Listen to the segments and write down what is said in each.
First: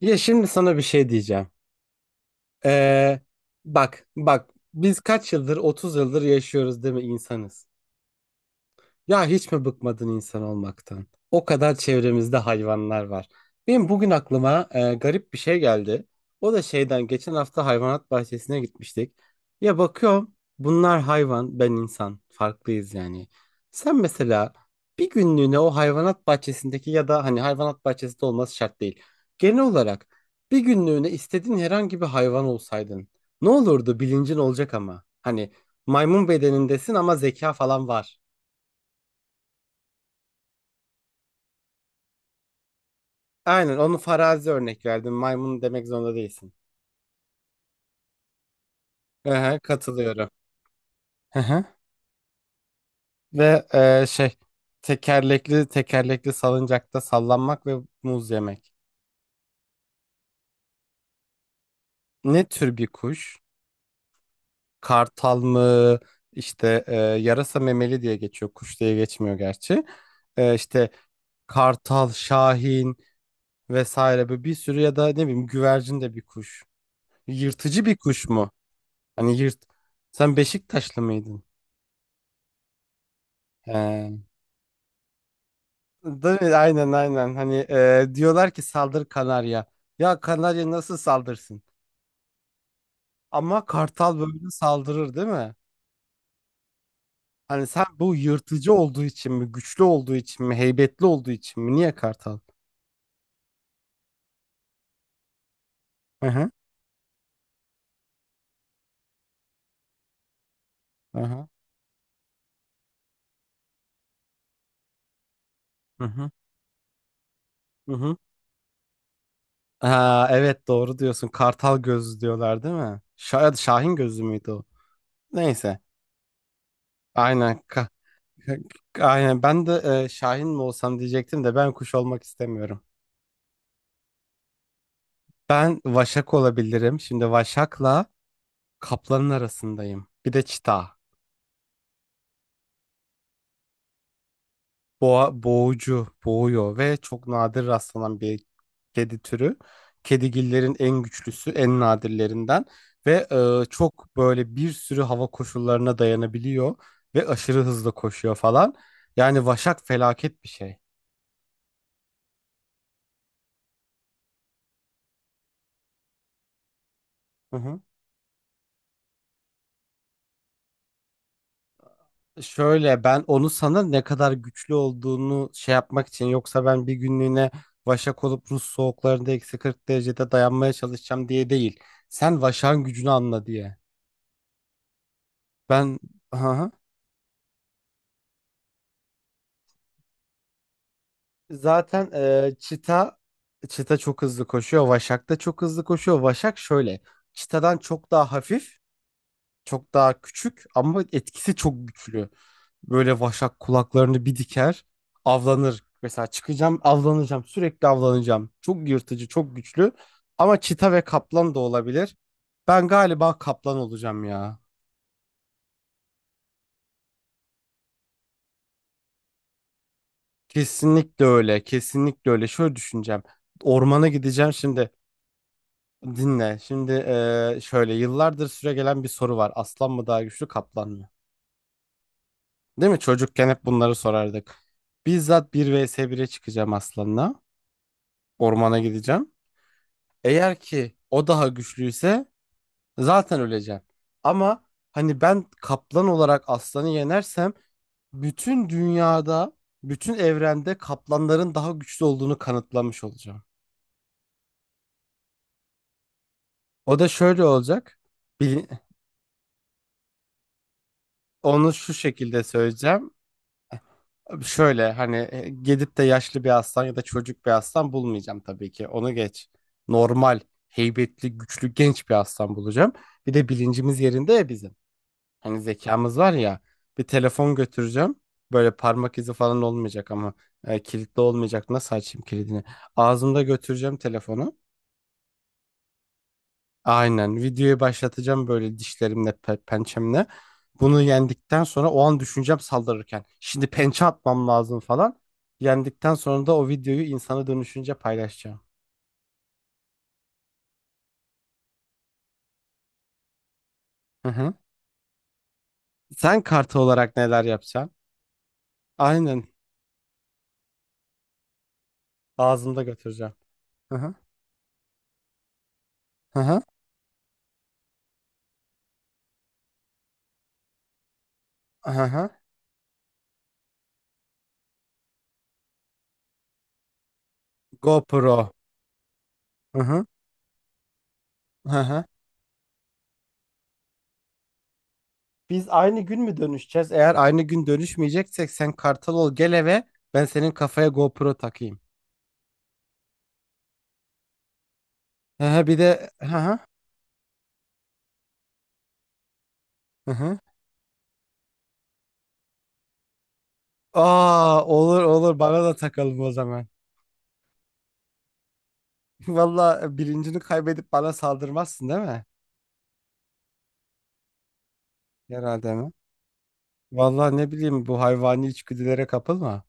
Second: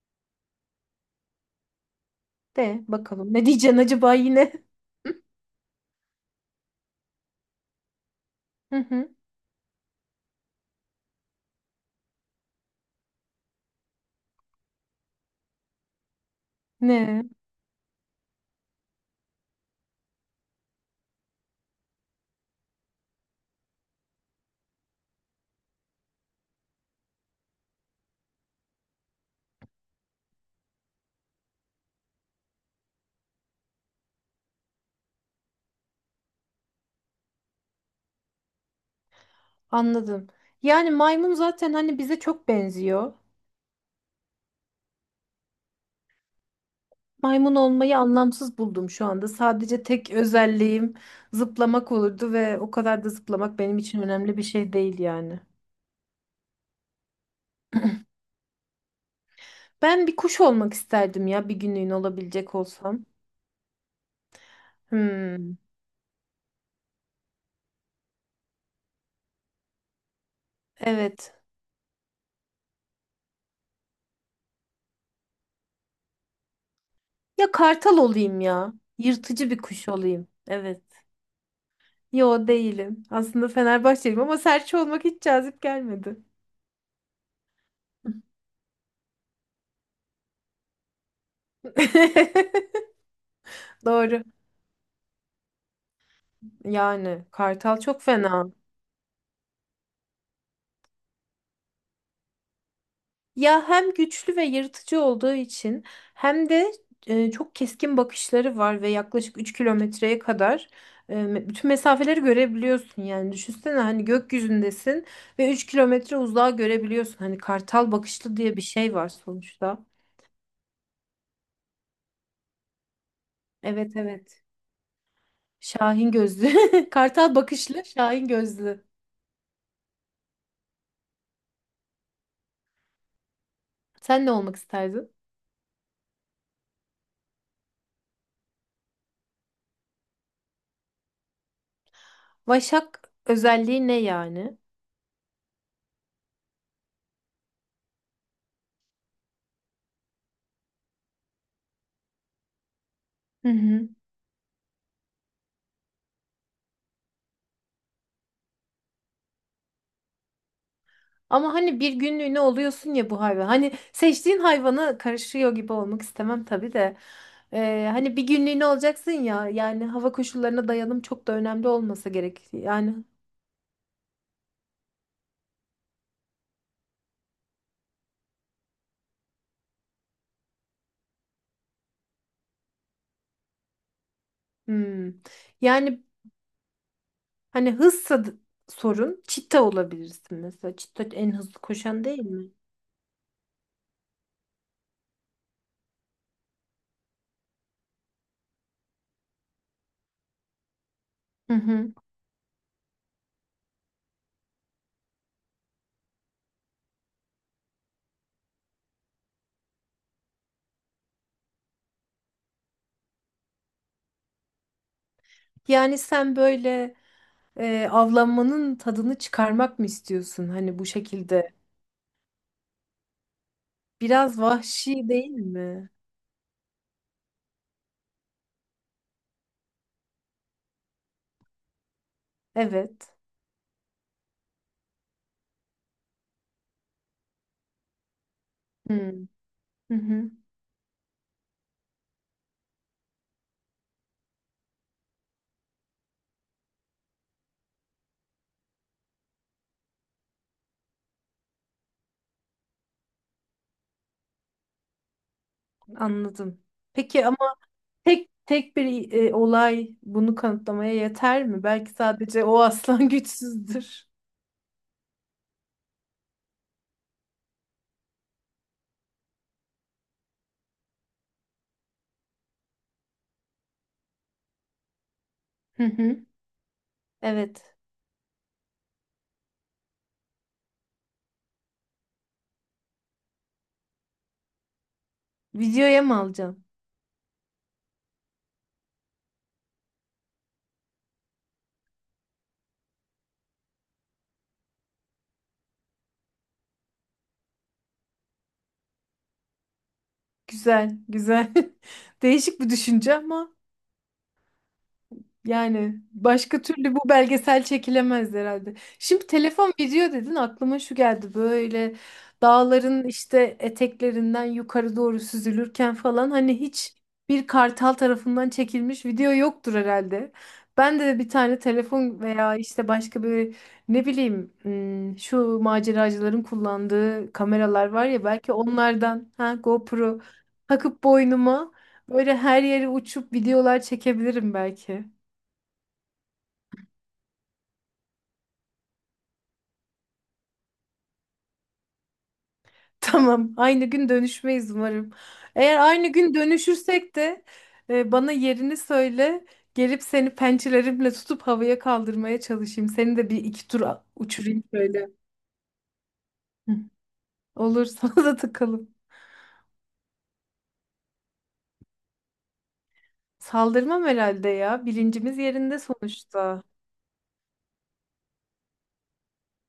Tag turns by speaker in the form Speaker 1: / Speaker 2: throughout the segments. Speaker 1: Ya şimdi sana bir şey diyeceğim.
Speaker 2: De
Speaker 1: Ee,
Speaker 2: bakalım. Ne diyeceksin
Speaker 1: bak
Speaker 2: acaba
Speaker 1: bak
Speaker 2: yine?
Speaker 1: biz kaç yıldır 30 yıldır yaşıyoruz değil mi insanız?
Speaker 2: Hı hı.
Speaker 1: Ya hiç mi bıkmadın insan olmaktan? O kadar çevremizde hayvanlar var. Benim bugün aklıma garip bir şey geldi. O da şeyden
Speaker 2: Ne?
Speaker 1: geçen hafta hayvanat bahçesine gitmiştik. Ya bakıyorum bunlar hayvan, ben insan. Farklıyız yani. Sen mesela bir günlüğüne o hayvanat bahçesindeki ya da hani hayvanat bahçesinde olması şart değil. Genel olarak bir günlüğüne istediğin herhangi bir hayvan olsaydın ne olurdu bilincin olacak ama. Hani maymun bedenindesin ama zeka falan var.
Speaker 2: Anladım. Yani maymun zaten hani bize çok benziyor.
Speaker 1: Aynen onu farazi örnek verdim. Maymun demek zorunda değilsin.
Speaker 2: Maymun olmayı anlamsız buldum şu anda.
Speaker 1: Aha,
Speaker 2: Sadece tek
Speaker 1: katılıyorum.
Speaker 2: özelliğim
Speaker 1: Aha.
Speaker 2: zıplamak olurdu ve o kadar da zıplamak
Speaker 1: Ve
Speaker 2: benim için
Speaker 1: şey
Speaker 2: önemli bir şey değil yani.
Speaker 1: tekerlekli tekerlekli salıncakta sallanmak ve muz yemek.
Speaker 2: Ben bir kuş olmak isterdim ya bir günlüğüne
Speaker 1: Ne
Speaker 2: olabilecek
Speaker 1: tür bir
Speaker 2: olsam.
Speaker 1: kuş? Kartal
Speaker 2: Hmm.
Speaker 1: mı? İşte yarasa memeli diye geçiyor. Kuş diye geçmiyor gerçi. İşte
Speaker 2: Evet.
Speaker 1: kartal, şahin vesaire böyle bir sürü ya da ne bileyim güvercin de bir kuş.
Speaker 2: Ya
Speaker 1: Yırtıcı bir
Speaker 2: kartal
Speaker 1: kuş
Speaker 2: olayım
Speaker 1: mu?
Speaker 2: ya.
Speaker 1: Hani
Speaker 2: Yırtıcı bir
Speaker 1: yırt.
Speaker 2: kuş olayım.
Speaker 1: Sen
Speaker 2: Evet.
Speaker 1: Beşiktaşlı mıydın?
Speaker 2: Yo değilim. Aslında
Speaker 1: He.
Speaker 2: Fenerbahçeliyim ama serçe olmak hiç cazip gelmedi.
Speaker 1: Değil mi? Aynen aynen. Hani diyorlar ki saldır kanarya. Ya kanarya nasıl saldırsın? Ama kartal
Speaker 2: Doğru.
Speaker 1: böyle saldırır değil mi?
Speaker 2: Yani
Speaker 1: Hani
Speaker 2: kartal
Speaker 1: sen
Speaker 2: çok
Speaker 1: bu
Speaker 2: fena.
Speaker 1: yırtıcı olduğu için mi, güçlü olduğu için mi, heybetli olduğu için mi? Niye kartal?
Speaker 2: Ya hem güçlü ve yırtıcı olduğu için
Speaker 1: Hı
Speaker 2: hem
Speaker 1: hı.
Speaker 2: de çok keskin bakışları var ve yaklaşık 3 kilometreye kadar
Speaker 1: Hı hı.
Speaker 2: bütün mesafeleri görebiliyorsun. Yani düşünsene hani gökyüzündesin ve üç
Speaker 1: Hı
Speaker 2: kilometre
Speaker 1: hı.
Speaker 2: uzağa görebiliyorsun. Hani
Speaker 1: Hı
Speaker 2: kartal
Speaker 1: hı.
Speaker 2: bakışlı diye bir şey var sonuçta.
Speaker 1: Ha, evet doğru diyorsun. Kartal gözü diyorlar değil mi? Şahin
Speaker 2: Evet
Speaker 1: gözü
Speaker 2: evet.
Speaker 1: müydü o? Neyse.
Speaker 2: Şahin gözlü. Kartal
Speaker 1: Aynen.
Speaker 2: bakışlı, Şahin gözlü.
Speaker 1: Aynen. Ben de Şahin mi olsam diyecektim de ben kuş olmak istemiyorum.
Speaker 2: Sen ne olmak isterdin?
Speaker 1: Ben vaşak olabilirim. Şimdi vaşakla kaplanın arasındayım. Bir de çita.
Speaker 2: Vaşak özelliği ne yani?
Speaker 1: Boğa, boğucu, boğuyor ve çok nadir rastlanan bir kedi türü. Kedigillerin en güçlüsü, en nadirlerinden ve
Speaker 2: Hı hı.
Speaker 1: çok böyle bir sürü hava koşullarına dayanabiliyor ve aşırı hızlı koşuyor falan. Yani vaşak felaket bir şey.
Speaker 2: Ama hani bir günlüğüne oluyorsun ya bu hayvan. Hani seçtiğin hayvana karışıyor gibi olmak istemem tabii de.
Speaker 1: Hı hı.
Speaker 2: Hani bir günlüğüne olacaksın ya. Yani hava koşullarına dayanım çok da önemli olmasa gerek. Yani
Speaker 1: Şöyle ben onu sana ne kadar güçlü olduğunu şey yapmak için, yoksa ben bir günlüğüne vaşak olup Rus soğuklarında eksi 40 derecede dayanmaya çalışacağım diye değil. Sen vaşağın gücünü anla diye.
Speaker 2: hmm.
Speaker 1: Ben.
Speaker 2: Yani
Speaker 1: Aha.
Speaker 2: hani hızsa sorun. Çita olabilirsin mesela. Çita en hızlı koşan
Speaker 1: Zaten
Speaker 2: değil mi?
Speaker 1: çita çok hızlı koşuyor. Vaşak da çok hızlı koşuyor. Vaşak şöyle çitadan çok daha hafif, çok daha küçük ama
Speaker 2: Hı
Speaker 1: etkisi çok
Speaker 2: hı.
Speaker 1: güçlü. Böyle vaşak kulaklarını bir diker, avlanır. Mesela çıkacağım, avlanacağım, sürekli avlanacağım. Çok yırtıcı, çok güçlü. Ama çita ve kaplan da olabilir. Ben galiba kaplan olacağım ya.
Speaker 2: Yani sen böyle avlanmanın tadını çıkarmak mı istiyorsun? Hani bu
Speaker 1: Kesinlikle
Speaker 2: şekilde.
Speaker 1: öyle, kesinlikle öyle. Şöyle düşüneceğim. Ormana
Speaker 2: Biraz
Speaker 1: gideceğim şimdi.
Speaker 2: vahşi değil mi?
Speaker 1: Dinle. Şimdi şöyle yıllardır süregelen bir soru var. Aslan mı daha güçlü, kaplan mı? Değil mi?
Speaker 2: Evet.
Speaker 1: Çocukken hep bunları sorardık. Bizzat bir vs 1'e çıkacağım aslanla. Ormana
Speaker 2: Hmm.
Speaker 1: gideceğim.
Speaker 2: Hı hı.
Speaker 1: Eğer ki o daha güçlüyse zaten öleceğim. Ama hani ben kaplan olarak aslanı yenersem bütün dünyada, bütün evrende kaplanların daha güçlü olduğunu kanıtlamış olacağım.
Speaker 2: Anladım.
Speaker 1: O da
Speaker 2: Peki
Speaker 1: şöyle
Speaker 2: ama
Speaker 1: olacak.
Speaker 2: tek
Speaker 1: Bil-
Speaker 2: tek bir olay bunu kanıtlamaya yeter mi?
Speaker 1: Onu
Speaker 2: Belki
Speaker 1: şu şekilde
Speaker 2: sadece o aslan
Speaker 1: söyleyeceğim.
Speaker 2: güçsüzdür.
Speaker 1: Şöyle hani gidip de yaşlı bir aslan ya da çocuk bir aslan bulmayacağım tabii ki. Onu geç. Normal, heybetli, güçlü, genç bir aslan bulacağım. Bir de bilincimiz yerinde ya bizim. Hani
Speaker 2: Hı
Speaker 1: zekamız
Speaker 2: hı.
Speaker 1: var ya, bir telefon
Speaker 2: Evet.
Speaker 1: götüreceğim. Böyle parmak izi falan olmayacak ama kilitli olmayacak. Nasıl açayım kilidini? Ağzımda götüreceğim telefonu.
Speaker 2: Videoya mı alacağım?
Speaker 1: Aynen videoyu başlatacağım böyle dişlerimle pençemle. Bunu yendikten sonra o an düşüneceğim saldırırken. Şimdi pençe atmam lazım falan. Yendikten sonra da o videoyu insana dönüşünce paylaşacağım.
Speaker 2: Güzel, güzel. Değişik bir düşünce ama
Speaker 1: Hı hı.
Speaker 2: yani
Speaker 1: Sen
Speaker 2: başka
Speaker 1: kartı
Speaker 2: türlü bu
Speaker 1: olarak neler
Speaker 2: belgesel
Speaker 1: yapacaksın?
Speaker 2: çekilemez herhalde. Şimdi
Speaker 1: Aynen
Speaker 2: telefon video dedin aklıma şu geldi böyle
Speaker 1: ağzımda
Speaker 2: dağların
Speaker 1: götüreceğim.
Speaker 2: işte
Speaker 1: Hı hı.
Speaker 2: eteklerinden yukarı doğru süzülürken falan
Speaker 1: Hı
Speaker 2: hani
Speaker 1: hı.
Speaker 2: hiç bir kartal tarafından çekilmiş video yoktur herhalde. Ben de bir tane
Speaker 1: Hı
Speaker 2: telefon
Speaker 1: hı.
Speaker 2: veya işte başka bir ne bileyim şu maceracıların kullandığı kameralar var ya
Speaker 1: GoPro.
Speaker 2: belki onlardan ha
Speaker 1: Hı hı.
Speaker 2: GoPro takıp boynuma
Speaker 1: Hı hı.
Speaker 2: böyle her yere uçup videolar çekebilirim belki.
Speaker 1: Biz aynı gün mü dönüşeceğiz? Eğer aynı gün dönüşmeyeceksek sen kartal ol gel eve. Ben senin kafaya GoPro takayım.
Speaker 2: Tamam, aynı gün dönüşmeyiz umarım.
Speaker 1: Hı hı,
Speaker 2: Eğer
Speaker 1: bir
Speaker 2: aynı
Speaker 1: de
Speaker 2: gün
Speaker 1: hı hı,
Speaker 2: dönüşürsek de bana yerini söyle. Gelip
Speaker 1: hı
Speaker 2: seni
Speaker 1: hı.
Speaker 2: pençelerimle tutup havaya kaldırmaya çalışayım. Seni de bir iki tur
Speaker 1: Aa,
Speaker 2: uçurayım
Speaker 1: olur
Speaker 2: şöyle.
Speaker 1: olur, bana da takalım o zaman.
Speaker 2: Hı. Olur, sana da takalım.
Speaker 1: Valla bilincini kaybedip bana saldırmazsın değil mi?
Speaker 2: Saldırmam herhalde ya. Bilincimiz
Speaker 1: Herhalde
Speaker 2: yerinde
Speaker 1: mi?
Speaker 2: sonuçta.
Speaker 1: Valla ne bileyim, bu hayvani içgüdülere kapılma.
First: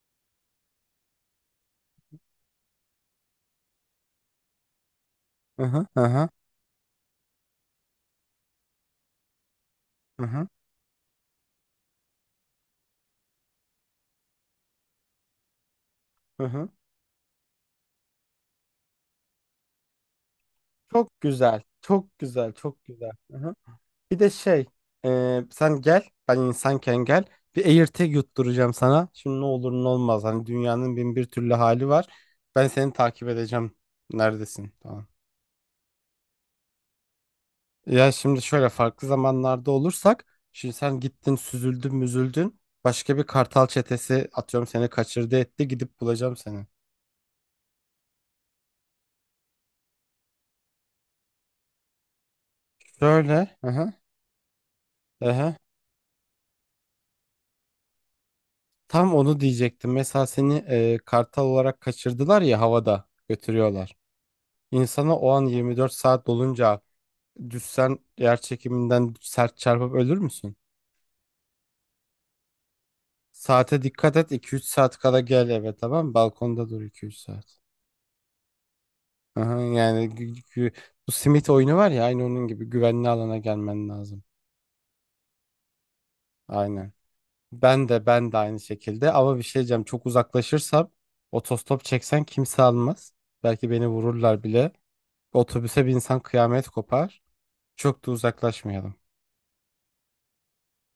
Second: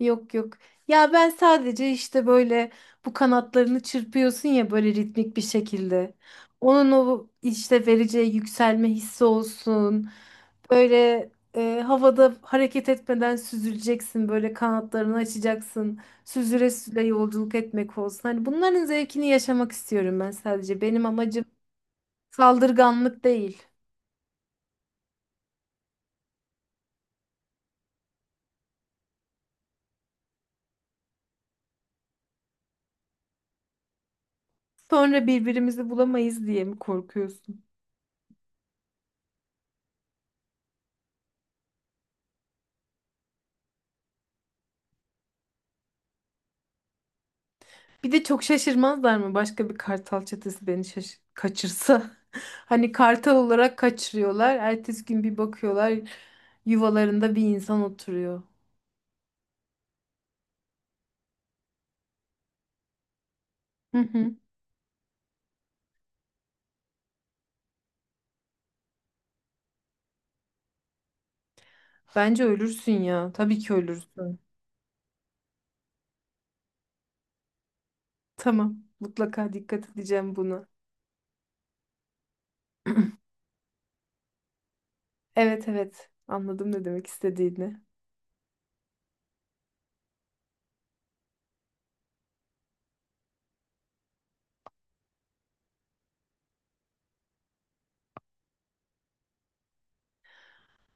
Speaker 2: Yok yok. Ya ben sadece işte böyle bu kanatlarını çırpıyorsun ya böyle ritmik bir
Speaker 1: Hı hı, hı
Speaker 2: şekilde.
Speaker 1: hı,
Speaker 2: Onun o işte vereceği yükselme hissi olsun.
Speaker 1: hı hı,
Speaker 2: Böyle havada hareket etmeden süzüleceksin. Böyle kanatlarını açacaksın.
Speaker 1: hı hı.
Speaker 2: Süzüle süzüle yolculuk etmek olsun. Hani bunların zevkini yaşamak istiyorum ben sadece. Benim
Speaker 1: Çok
Speaker 2: amacım
Speaker 1: güzel. Çok güzel. Çok güzel.
Speaker 2: saldırganlık
Speaker 1: Hı hı.
Speaker 2: değil.
Speaker 1: Bir de şey, sen gel, ben insanken gel. Bir AirTag yutturacağım sana. Şimdi ne olur ne olmaz. Hani dünyanın bin bir türlü hali var. Ben seni takip edeceğim. Neredesin? Tamam.
Speaker 2: Sonra birbirimizi bulamayız diye mi korkuyorsun?
Speaker 1: Ya şimdi şöyle farklı zamanlarda olursak, şimdi sen gittin, süzüldün, müzüldün. Başka bir kartal çetesi atıyorum seni kaçırdı etti. Gidip bulacağım seni.
Speaker 2: Bir de çok şaşırmazlar mı başka bir kartal çetesi beni kaçırsa? Hani kartal
Speaker 1: Şöyle, hı
Speaker 2: olarak
Speaker 1: hı,
Speaker 2: kaçırıyorlar. Ertesi gün
Speaker 1: hı
Speaker 2: bir
Speaker 1: hı.
Speaker 2: bakıyorlar yuvalarında bir insan oturuyor.
Speaker 1: Tam onu diyecektim. Mesela seni kartal olarak kaçırdılar ya, havada götürüyorlar.
Speaker 2: Hı hı.
Speaker 1: İnsana o an 24 saat dolunca düşsen yer çekiminden sert çarpıp ölür müsün?
Speaker 2: Bence ölürsün ya. Tabii ki
Speaker 1: Saate dikkat et,
Speaker 2: ölürsün.
Speaker 1: iki üç saat kala gel eve, tamam mı? Balkonda dur iki üç saat.
Speaker 2: Tamam. Mutlaka
Speaker 1: Aha,
Speaker 2: dikkat
Speaker 1: yani
Speaker 2: edeceğim buna.
Speaker 1: bu simit oyunu var ya, aynı onun gibi güvenli alana gelmen lazım.
Speaker 2: Evet evet. Anladım ne
Speaker 1: Aynen.
Speaker 2: demek istediğini.
Speaker 1: Ben de aynı şekilde, ama bir şey diyeceğim, çok uzaklaşırsam otostop çeksen kimse almaz. Belki beni vururlar bile. Otobüse bir insan, kıyamet kopar. Çok da uzaklaşmayalım.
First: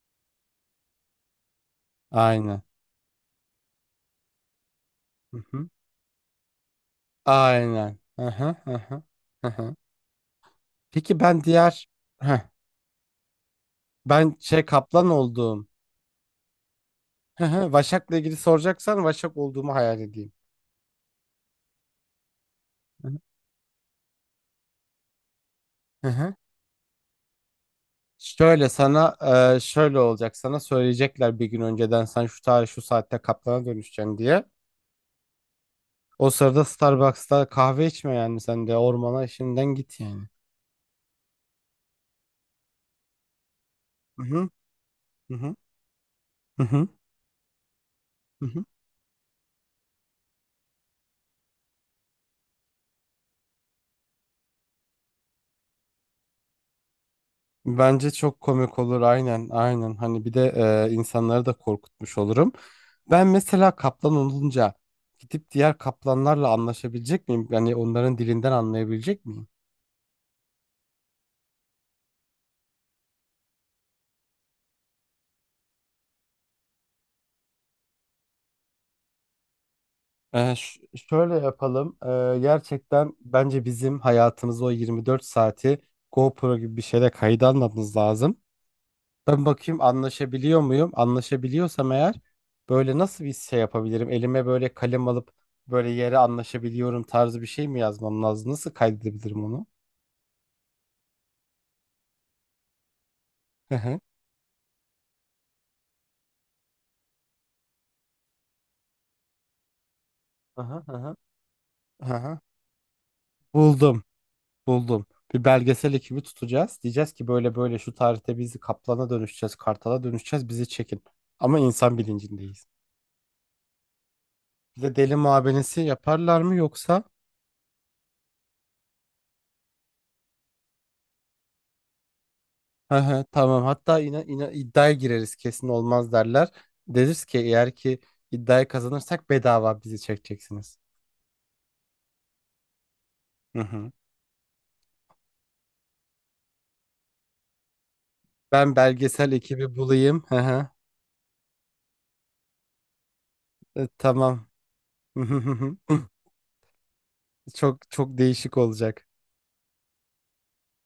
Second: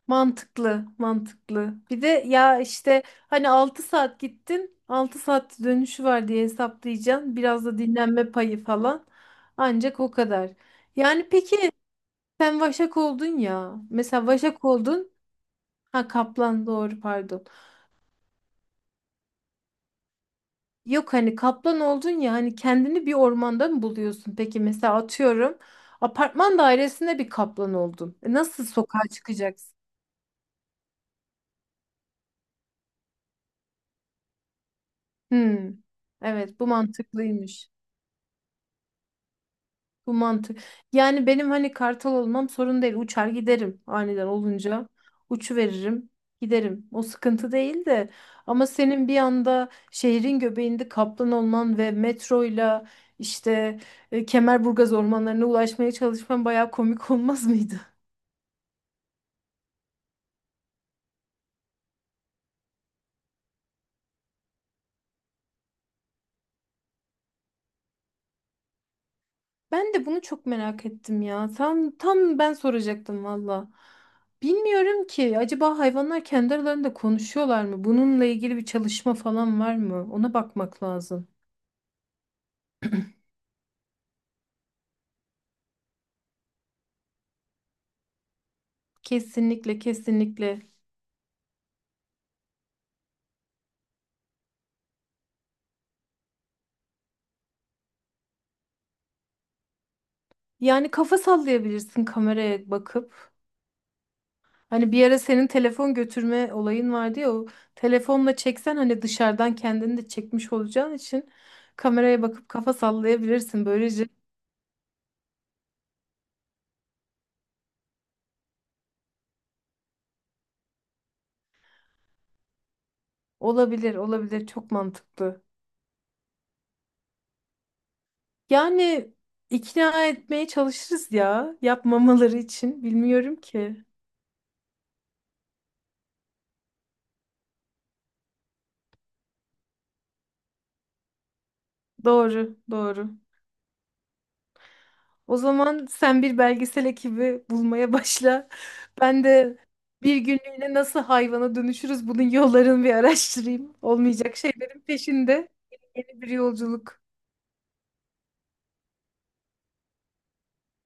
Speaker 2: Mantıklı, mantıklı. Bir de ya
Speaker 1: Aynen.
Speaker 2: işte hani 6 saat gittin, altı
Speaker 1: Hı
Speaker 2: saat
Speaker 1: hı.
Speaker 2: dönüşü var diye hesaplayacaksın. Biraz da
Speaker 1: Aynen.
Speaker 2: dinlenme
Speaker 1: Aha,
Speaker 2: payı
Speaker 1: aha.
Speaker 2: falan.
Speaker 1: Aha.
Speaker 2: Ancak o kadar.
Speaker 1: Peki
Speaker 2: Yani
Speaker 1: ben
Speaker 2: peki
Speaker 1: diğer. Heh,
Speaker 2: sen Vaşak oldun ya. Mesela
Speaker 1: ben şey
Speaker 2: Vaşak
Speaker 1: kaplan
Speaker 2: oldun.
Speaker 1: olduğum.
Speaker 2: Ha Kaplan doğru pardon.
Speaker 1: Hı hı, Vaşak'la ilgili soracaksan Vaşak olduğumu hayal edeyim.
Speaker 2: Yok hani Kaplan oldun ya hani kendini
Speaker 1: Hı
Speaker 2: bir
Speaker 1: hı.
Speaker 2: ormanda mı buluyorsun? Peki mesela atıyorum
Speaker 1: Hı hı.
Speaker 2: apartman dairesinde bir Kaplan oldun. Nasıl
Speaker 1: Şöyle
Speaker 2: sokağa
Speaker 1: sana
Speaker 2: çıkacaksın?
Speaker 1: şöyle olacak, sana söyleyecekler bir gün önceden sen şu tarih şu saatte kaplana dönüşeceksin diye.
Speaker 2: Hmm,
Speaker 1: O
Speaker 2: evet
Speaker 1: sırada
Speaker 2: bu
Speaker 1: Starbucks'ta
Speaker 2: mantıklıymış.
Speaker 1: kahve içme yani, sen de ormana işinden git
Speaker 2: Bu
Speaker 1: yani.
Speaker 2: mantık. Yani benim hani kartal olmam sorun değil. Uçar giderim
Speaker 1: Hı
Speaker 2: aniden
Speaker 1: hı.
Speaker 2: olunca.
Speaker 1: Hı hı.
Speaker 2: Uçu veririm,
Speaker 1: Hı
Speaker 2: giderim.
Speaker 1: hı.
Speaker 2: O sıkıntı değil de
Speaker 1: Hı hı.
Speaker 2: ama senin bir anda şehrin göbeğinde kaplan olman ve metroyla işte Kemerburgaz ormanlarına ulaşmaya çalışman bayağı komik olmaz mıydı?
Speaker 1: Bence çok komik olur aynen aynen, hani bir de insanları da korkutmuş olurum. Ben mesela kaplan olunca gidip diğer kaplanlarla anlaşabilecek miyim? Yani onların dilinden anlayabilecek miyim?
Speaker 2: Ben de bunu çok merak ettim ya. Tam tam ben soracaktım valla. Bilmiyorum ki acaba hayvanlar kendi aralarında konuşuyorlar mı? Bununla ilgili bir çalışma falan var mı? Ona bakmak lazım.
Speaker 1: Şöyle yapalım. Gerçekten bence bizim hayatımızı, o 24 saati GoPro gibi bir şeyle kayıt almamız lazım. Ben
Speaker 2: Kesinlikle,
Speaker 1: bakayım
Speaker 2: kesinlikle.
Speaker 1: anlaşabiliyor muyum? Anlaşabiliyorsam eğer böyle nasıl bir şey yapabilirim? Elime böyle kalem alıp böyle yere "anlaşabiliyorum" tarzı bir şey mi yazmam lazım? Nasıl kaydedebilirim onu?
Speaker 2: Yani kafa sallayabilirsin kameraya bakıp.
Speaker 1: Hı hı.
Speaker 2: Hani bir ara senin telefon götürme olayın vardı ya o telefonla çeksen hani dışarıdan kendini de çekmiş
Speaker 1: Aha,
Speaker 2: olacağın
Speaker 1: aha,
Speaker 2: için kameraya
Speaker 1: aha.
Speaker 2: bakıp kafa sallayabilirsin.
Speaker 1: Buldum,
Speaker 2: Böylece
Speaker 1: buldum. Bir belgesel ekibi tutacağız. Diyeceğiz ki böyle böyle şu tarihte bizi, kaplana dönüşeceğiz, kartala dönüşeceğiz, bizi çekin. Ama insan bilincindeyiz.
Speaker 2: olabilir, olabilir. Çok
Speaker 1: Bir de deli
Speaker 2: mantıklı.
Speaker 1: muavenesi yaparlar mı yoksa?
Speaker 2: Yani ikna etmeye çalışırız ya yapmamaları için.
Speaker 1: Hı hı,
Speaker 2: Bilmiyorum
Speaker 1: tamam.
Speaker 2: ki.
Speaker 1: Hatta yine iddiaya gireriz, kesin olmaz derler. Deriz ki eğer ki iddiayı kazanırsak bedava bizi çekeceksiniz.
Speaker 2: Doğru, doğru.
Speaker 1: Hı hı.
Speaker 2: O zaman sen bir belgesel ekibi bulmaya başla.
Speaker 1: Ben
Speaker 2: Ben
Speaker 1: belgesel
Speaker 2: de
Speaker 1: ekibi
Speaker 2: bir
Speaker 1: bulayım. Hı hı.
Speaker 2: günlüğüne nasıl hayvana dönüşürüz bunun yollarını bir araştırayım. Olmayacak
Speaker 1: Tamam.
Speaker 2: şeylerin peşinde yeni bir yolculuk.
Speaker 1: Çok çok değişik olacak.